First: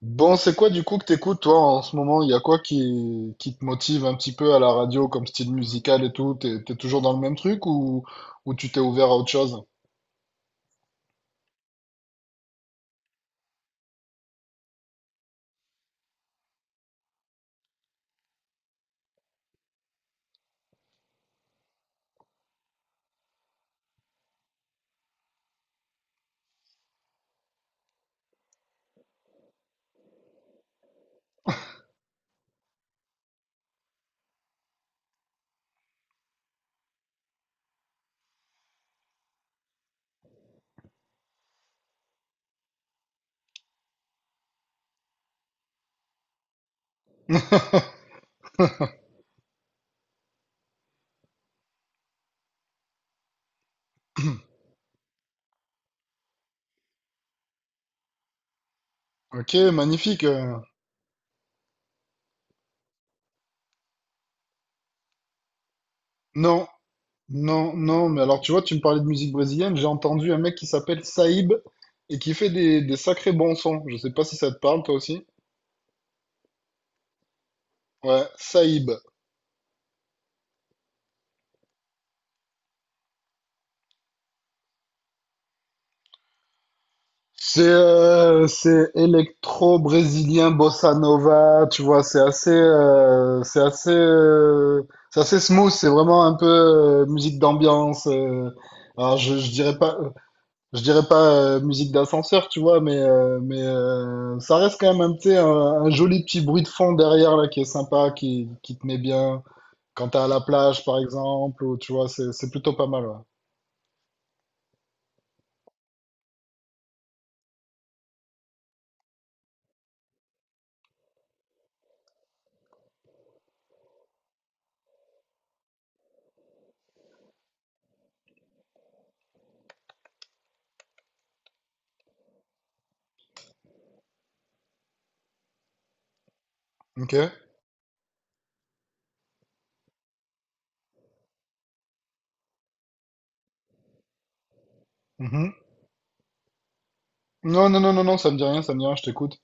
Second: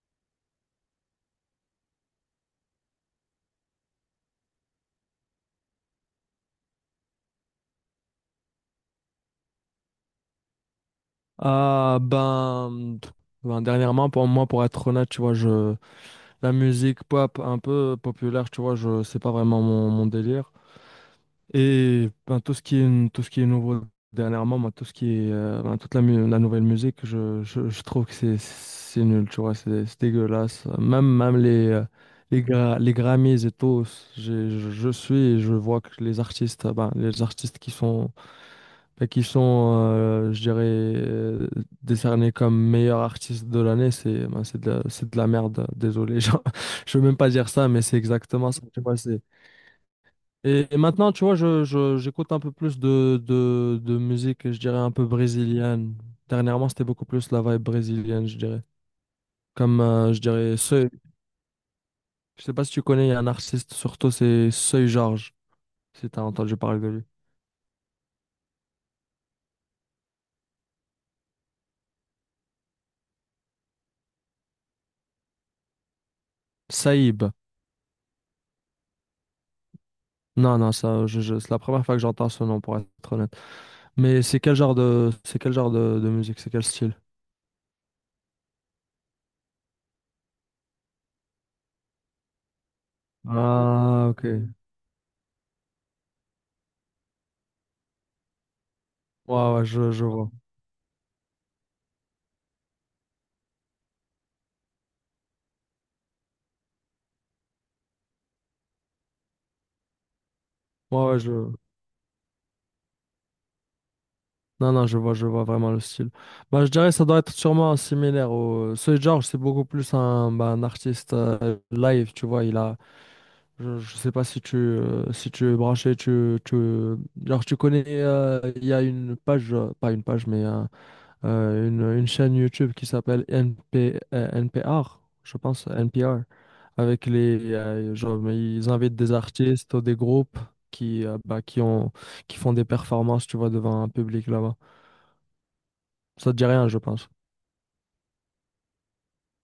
Bon, c'est quoi du coup que t'écoutes toi en ce moment? Il y a quoi qui te motive un petit peu à la radio comme style musical et tout? T'es toujours dans le même truc ou tu t'es ouvert à autre chose? Ah ben, dernièrement pour moi, pour être honnête, tu vois, je la musique pop un peu populaire, tu vois, je c'est pas vraiment mon, délire. Et ben, tout ce qui est nouveau dernièrement, moi, tout ce qui est ben, la nouvelle musique, je trouve que c'est nul, tu vois, c'est dégueulasse, même les les Grammys et tout. Je suis et je vois que les artistes, ben, les artistes qui sont et qui sont, je dirais, décernés comme meilleurs artistes de l'année, c'est, ben, c'est de la merde, désolé. Genre, je veux même pas dire ça, mais c'est exactement ça. Tu vois, c'est... Et, maintenant, tu vois, j'écoute un peu plus de, de musique, je dirais, un peu brésilienne. Dernièrement, c'était beaucoup plus la vibe brésilienne, je dirais. Ok, Comme, je magnifique. Dirais, Seuil. Je sais pas si tu connais, il y a un artiste, surtout, c'est Seuil Georges, si tu as entendu Non, parler de lui. non, non, mais alors tu vois, tu me parlais de musique brésilienne, j'ai entendu un mec qui s'appelle Saïb et qui fait des sacrés bons sons. Je sais pas si ça te parle toi aussi. Saïb. Ouais, Saïb. Non, non, ça, c'est la première fois que j'entends ce nom, pour être honnête. Mais c'est quel genre de, c'est quel genre de musique, c'est quel style? C'est électro brésilien bossa nova, tu vois, c'est assez euh, c'est assez Ah, ok. Ouais, euh, c'est assez smooth, c'est vraiment un peu musique d'ambiance. Alors, je, je ouais, dirais je, pas je vois. je dirais pas euh, musique d'ascenseur, tu vois, mais ça reste quand même un petit un joli petit bruit de fond derrière là qui est sympa, qui te met bien quand t'es à la plage par Ouais, ouais, je... exemple ou tu vois, c'est plutôt pas mal. Ouais. Non, non, je vois vraiment le style. Bah, je dirais que ça doit être sûrement similaire au... Soy George, c'est beaucoup plus un, bah, un artiste live, tu vois, il a... Je sais pas si tu, si tu es branché, tu... Genre, tu connais... Il y a une page, pas une page, mais... une chaîne YouTube qui s'appelle NPR, je pense, NPR, avec Ok? les, genre, mais ils invitent des artistes ou des groupes qui, bah, qui font des performances, tu vois, devant un public là-bas. Mhm. Ça te dit rien, je pense. Non, non, non, non, non, ça me dit rien, ça me dit rien, je t'écoute.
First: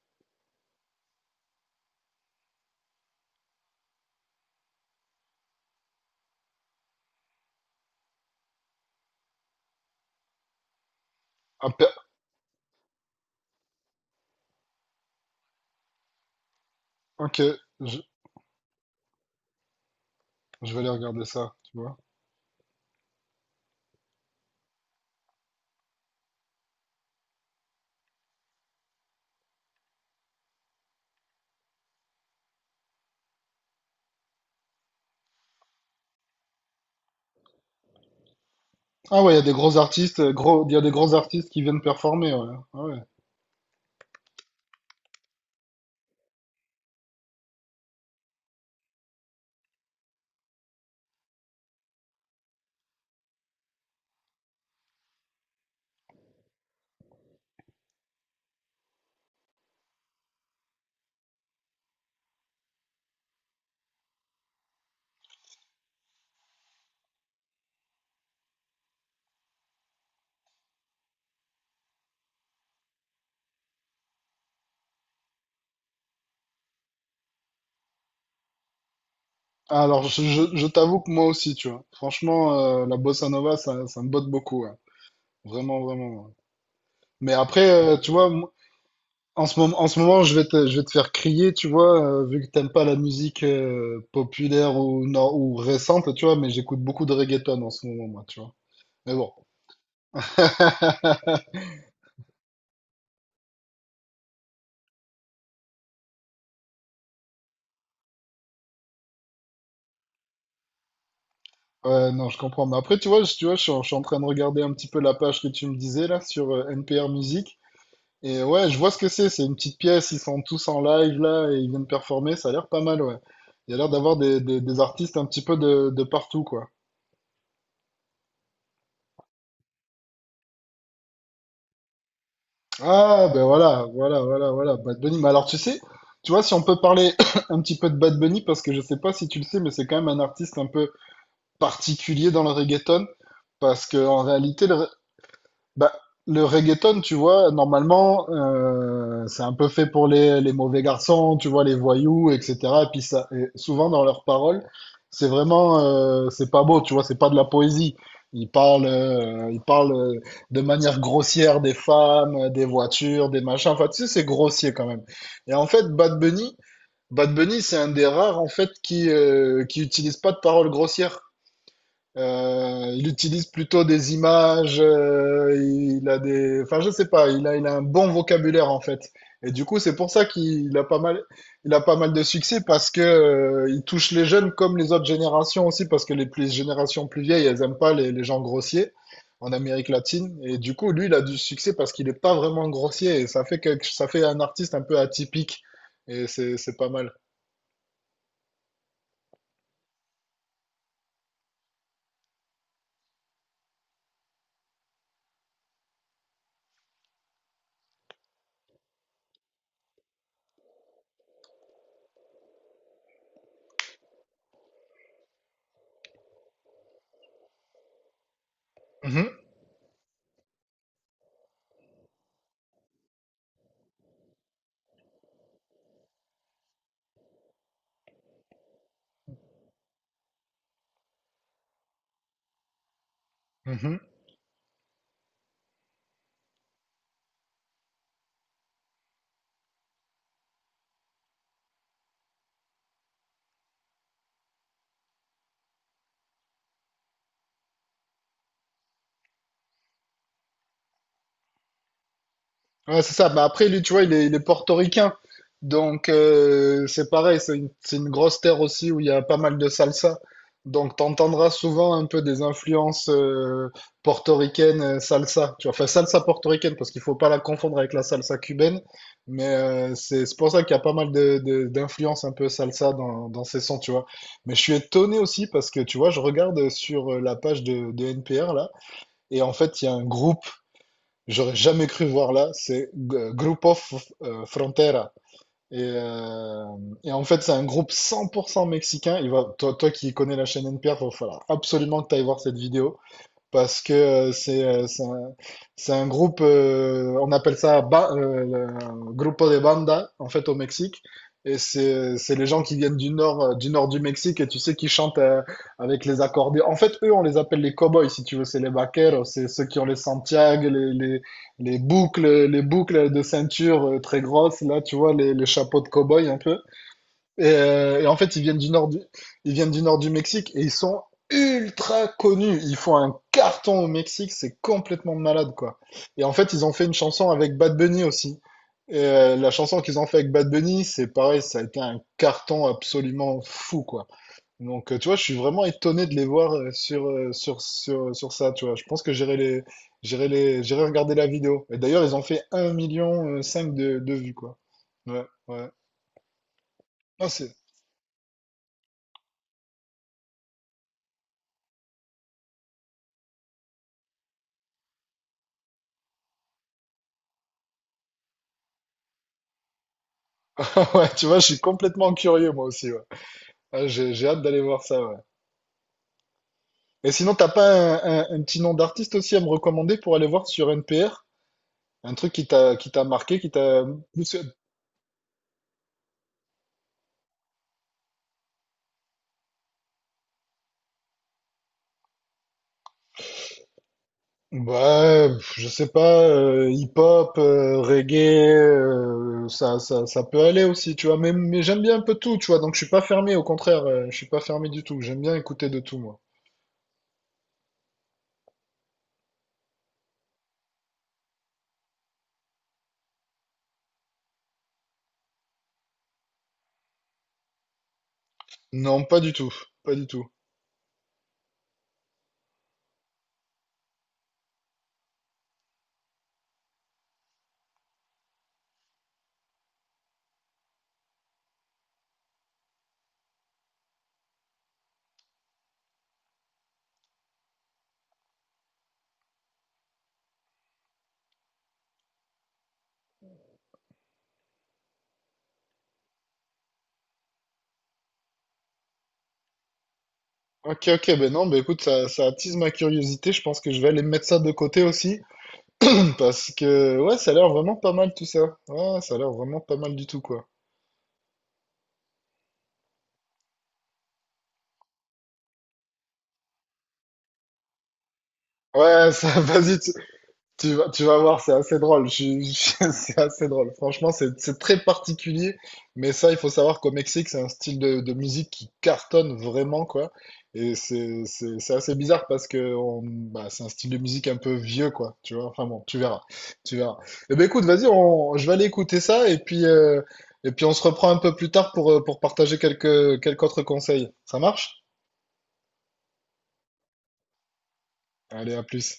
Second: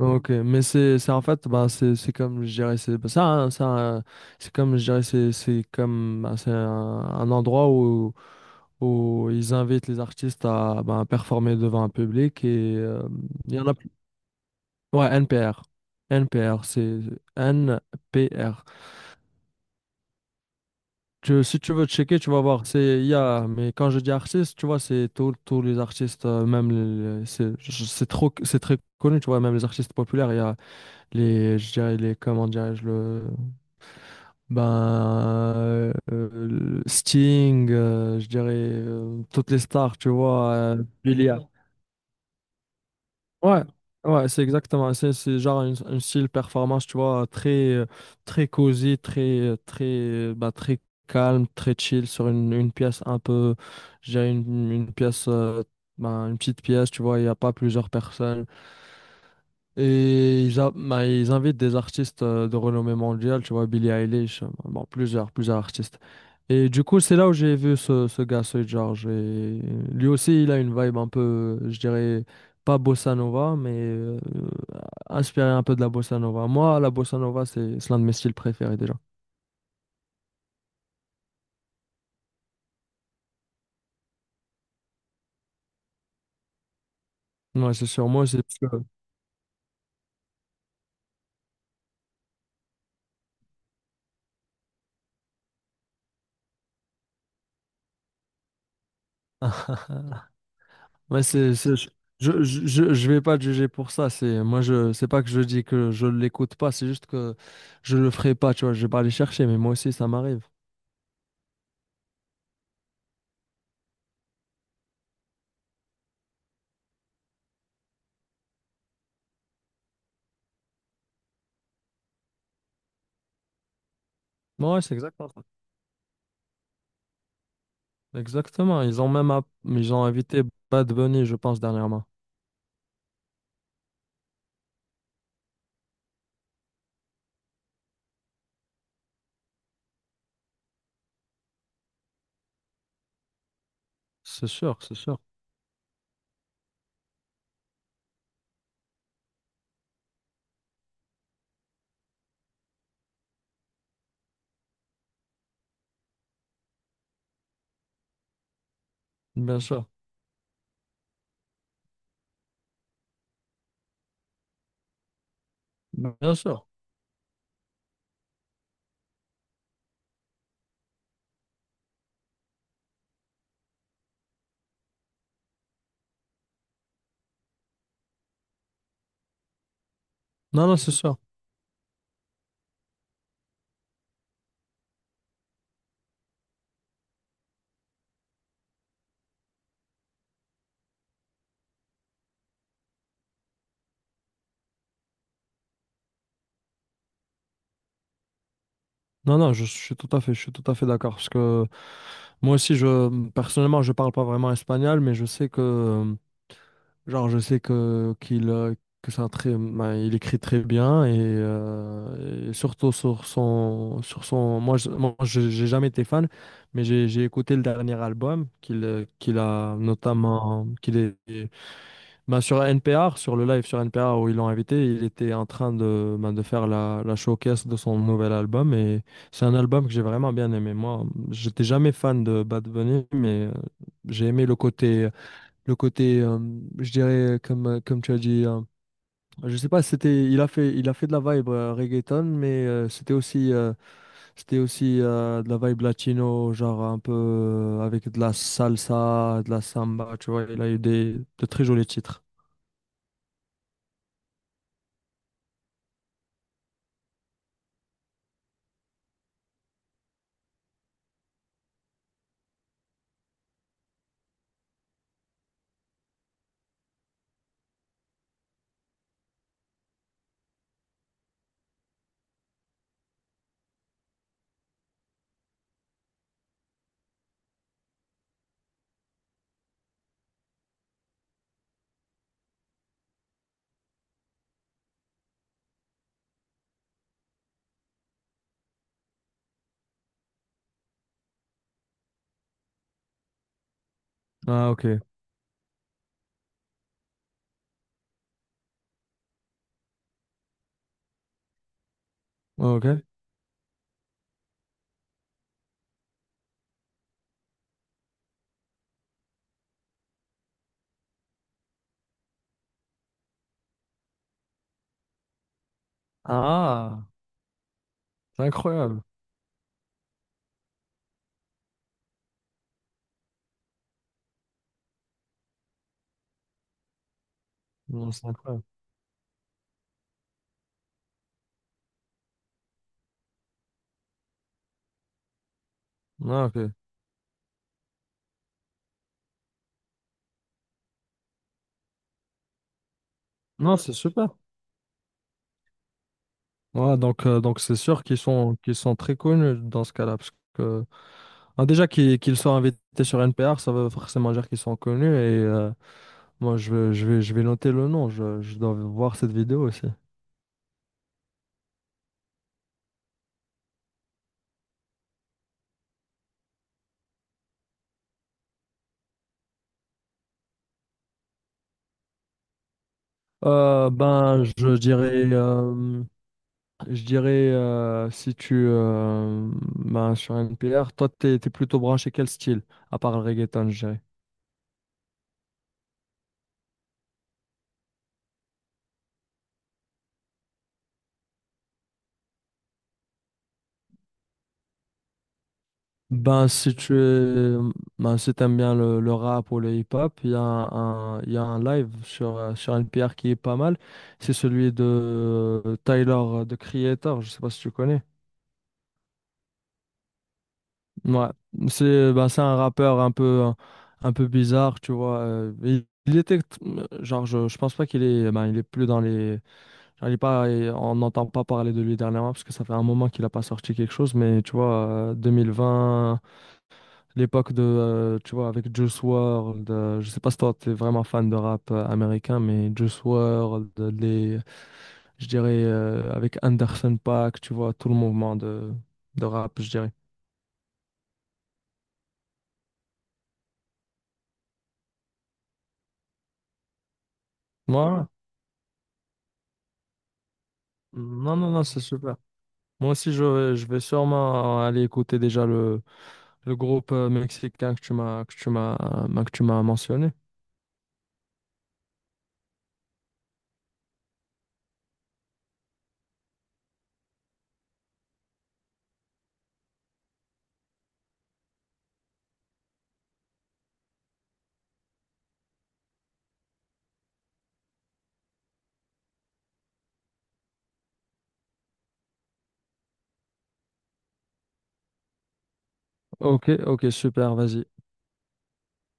Ok, mais c'est, en fait, bah, c'est, comme, je dirais, c'est, bah, c'est comme, je dirais, c'est, comme, bah, c'est un endroit où, ils invitent les artistes à, bah, performer devant un public, et il y en a. Ouais, NPR. NPR, c'est Ok, je, NPR. je vais aller regarder ça, Si tu tu veux vois. checker, tu vas voir. C'est, il y a, mais quand je dis artiste, tu vois, c'est tous les artistes, même c'est trop, c'est très connu, tu vois, même les artistes populaires. Il y a les, je dirais, les, comment dirais-je, le, ben, le Sting, je dirais, Ah ouais, toutes les stars, tu vois, il y a des gros Billie. artistes qui viennent performer, ouais. Ah ouais. Ouais, ouais, c'est exactement. C'est genre un style performance, tu vois, très, très cosy, très, très, bah, très calme, très chill, sur une pièce un peu, je dirais, bah, une petite pièce, tu vois, il n'y a pas plusieurs personnes. Et bah, ils invitent des artistes de renommée mondiale, tu vois, Billie Eilish, bon, plusieurs artistes. Et du coup, c'est là où j'ai vu ce gars, ce George. Et lui aussi, il a une vibe un peu, je dirais, pas bossa nova, mais inspiré un peu de la bossa nova. Moi, la bossa nova, c'est l'un de mes styles préférés déjà. Ah, alors, je t'avoue que moi aussi, tu vois. Franchement, la bossa nova, ça me botte beaucoup, ouais. Vraiment, vraiment. Ouais. Mais après, Ouais, c'est sûr. tu Moi, vois, c'est moi, parce en ce moment, je vais te faire crier, tu vois, vu que t'aimes pas la musique populaire ou, nor- ou récente, tu vois, mais j'écoute beaucoup de reggaeton en ce moment, moi, tu vois. Mais bon. que... Ouais, c'est, je vais pas te juger pour ça. C'est, moi, je, c'est pas que je dis que je l'écoute pas, c'est juste que je le ferai pas, tu vois. Je vais pas aller chercher, mais moi aussi, ça m'arrive. Ouais, non, je comprends. Mais après, tu vois, tu vois, je suis en train de regarder un petit peu la page que tu me disais là sur NPR Music. Et ouais, je vois ce que c'est. C'est une petite pièce. Ils sont tous en live là et ils viennent performer. Ça a l'air pas mal, ouais. Il y a l'air d'avoir des Ouais, c'est artistes un exactement petit ça. peu de partout, quoi. Exactement. Ils ont même, ils ont invité Bad Bunny, je pense, dernièrement. Ah, ben voilà, voilà, voilà, voilà. Bad Bunny. Mais alors, tu sais, tu vois, si on peut parler un petit peu de Bad Bunny, parce que je sais pas si tu le sais, mais c'est quand même un artiste un peu particulier dans le reggaeton. Parce que en C'est réalité, sûr, c'est sûr. bah, le reggaeton, tu vois, normalement, c'est un peu fait pour les mauvais garçons, tu vois, les voyous, etc. Et puis ça, et souvent dans leurs paroles, c'est vraiment, c'est pas beau, tu vois, c'est pas de la poésie. Ils parlent, euh, ils Bien sûr. parlent euh, de manière grossière des femmes, des voitures, des machins. Enfin, tu sais, c'est grossier quand même. Et en fait, Bad Bien Bunny, sûr. Bad Bunny, c'est un des rares en fait qui utilise pas de paroles grossières. Il utilise plutôt des images, enfin je sais pas, il a un bon vocabulaire en fait. Et du coup, c'est pour ça Non, qu'il non, a c'est pas sûr. mal, il a pas mal de succès parce que il touche les jeunes comme les autres générations aussi parce que les plus générations plus vieilles, elles aiment pas les gens grossiers en Amérique latine. Et du coup, lui, il a du succès parce qu'il est pas vraiment grossier et ça fait un artiste un peu atypique et c'est pas mal. Non, non, je suis tout à fait, je suis tout à fait d'accord. Parce que moi aussi, personnellement, je parle pas vraiment espagnol, mais je sais que, genre, que c'est un très, ben, il écrit très bien, et surtout sur son, moi, je- j'ai jamais été fan, mais j'ai écouté le dernier album qu'il, Mhm, qu'il est, ben, sur NPR, sur le live sur NPR où ils l'ont invité. Il était en train de, ben, de faire la showcase de son nouvel album. Et c'est un album que j'ai vraiment bien aimé. Moi, j'étais jamais fan de Bad Bunny, mais mhm. j'ai aimé le côté, le côté euh, je dirais, comme, comme tu as dit, je sais pas, si c'était, il a fait de la vibe reggaeton, mais c'était aussi de la vibe latino, genre un peu avec de la salsa, de la samba, tu vois. Il a eu des, de très jolis titres. Ouais, c'est ça. Bah après, lui, tu vois, il est portoricain. Donc, c'est pareil. C'est une grosse terre aussi où il y a pas mal de salsa. Donc, t'entendras souvent un peu des influences portoricaines, salsa. Tu vois, enfin, salsa portoricaine, parce qu'il faut pas la confondre avec la salsa cubaine. Mais c'est pour ça qu'il y a pas mal d'influences un peu salsa dans ces sons, tu vois. Mais je suis étonné aussi parce que, tu vois, je regarde sur la page de NPR, là, et en fait, il y a un groupe j'aurais jamais cru voir là, c'est Grupo Frontera. Et, euh, et, en fait, c'est un groupe 100% mexicain. Toi, toi qui connais la chaîne NPR, il va falloir absolument que tu ailles voir cette vidéo parce que c'est Ah, ok. euh, c'est un, c'est un groupe, on appelle ça le grupo de banda en fait au Mexique. Et c'est les gens qui viennent Ok. du nord du Mexique et tu sais qui chantent avec les accordéons. En fait, eux, on les appelle les cowboys si tu veux, c'est les vaqueros, c'est ceux qui ont les Santiago, les boucles de ceinture très grosses là, tu vois les chapeaux de cowboy un peu. Ah, Et, en fait, ils c'est viennent du nord du, incroyable. ils viennent du nord du Mexique et ils sont ultra connus. Ils font un carton au Mexique, c'est complètement malade, quoi. Et en fait, ils ont fait une chanson avec Bad Bunny Non, c'est aussi. incroyable. La chanson qu'ils ont fait avec Bad Bunny, c'est pareil, ça a été un carton absolument fou, quoi. Donc, tu vois, je suis vraiment étonné de les Ah, voir ok. sur ça, tu vois. Je pense que j'irai regarder la vidéo. Et d'ailleurs, ils ont fait un million cinq Non, c'est de vues, super. quoi. Ouais, ouais. Ouais, Non, donc c'est sûr qu'ils sont, très connus dans ce cas-là, parce que, ah, déjà qu'ils soient invités sur NPR, ça veut forcément dire qu'ils sont connus. Et moi, je vais noter le nom, je dois voir cette vidéo aussi. Ouais, tu vois, je suis complètement curieux moi aussi. Ouais. Ah, j'ai hâte d'aller voir ça. Ouais. Et sinon, t'as pas un petit nom d'artiste aussi à me recommander pour aller voir sur NPR? Un truc qui t'a marqué, qui t'a plus. ben, je dirais, si tu, ben, sur NPR, toi, t'es plutôt branché quel style, à part le reggaeton, je dirais. Ouais, pff, je sais pas, hip-hop, reggae, ça peut aller aussi, tu vois. Mais j'aime bien un peu tout, tu vois. Donc je suis pas fermé, au contraire, je suis pas fermé du tout. J'aime bien écouter de tout, moi. Ben, si tu es- Ben, si t'aimes bien le rap ou le hip-hop, il y a il y a un live sur, sur NPR qui est pas mal. C'est celui de Tyler, de Creator, je sais pas si tu connais. Non, pas du tout, pas du tout. Ouais, c'est un rappeur un peu bizarre, tu vois. Il était, genre, je pense pas qu'il est, ben, il est plus dans les... Genre, il est pas, et on n'entend pas parler de lui dernièrement parce que ça fait un moment qu'il a pas sorti quelque chose. Mais tu vois, 2020. L'époque de, tu vois, avec Juice World, je sais pas si toi t'es vraiment fan de rap américain, mais Juice WRLD, je dirais, avec Anderson .Paak, tu vois, tout le mouvement de, rap, je dirais. Ok, ok, ben non, ben écoute, ça attise ma curiosité. Je pense que je vais aller mettre ça de côté aussi. Parce que ouais, ça a l'air Ouais, vraiment pas ouais. mal tout ça. Ouais, ça a l'air vraiment pas mal du tout quoi. Non, non, non, c'est super. Moi aussi, je vais sûrement aller écouter déjà le, groupe mexicain que tu m'as, Ouais, ça, que tu m'as vas-y, mentionné. Tu vas voir, c'est assez drôle. C'est assez drôle. Franchement, c'est très particulier. Mais ça, il faut savoir qu'au Mexique, c'est un style de musique qui cartonne vraiment, quoi. Et c'est assez bizarre parce que bah, c'est un style de musique un peu vieux, quoi. Tu vois? Enfin bon, tu verras. Tu verras. Eh ben écoute, vas-y, je vais aller écouter ça et puis on se reprend un peu plus tard pour partager quelques autres conseils. Ça marche? Ok, ok, super, vas-y. Allez, à plus.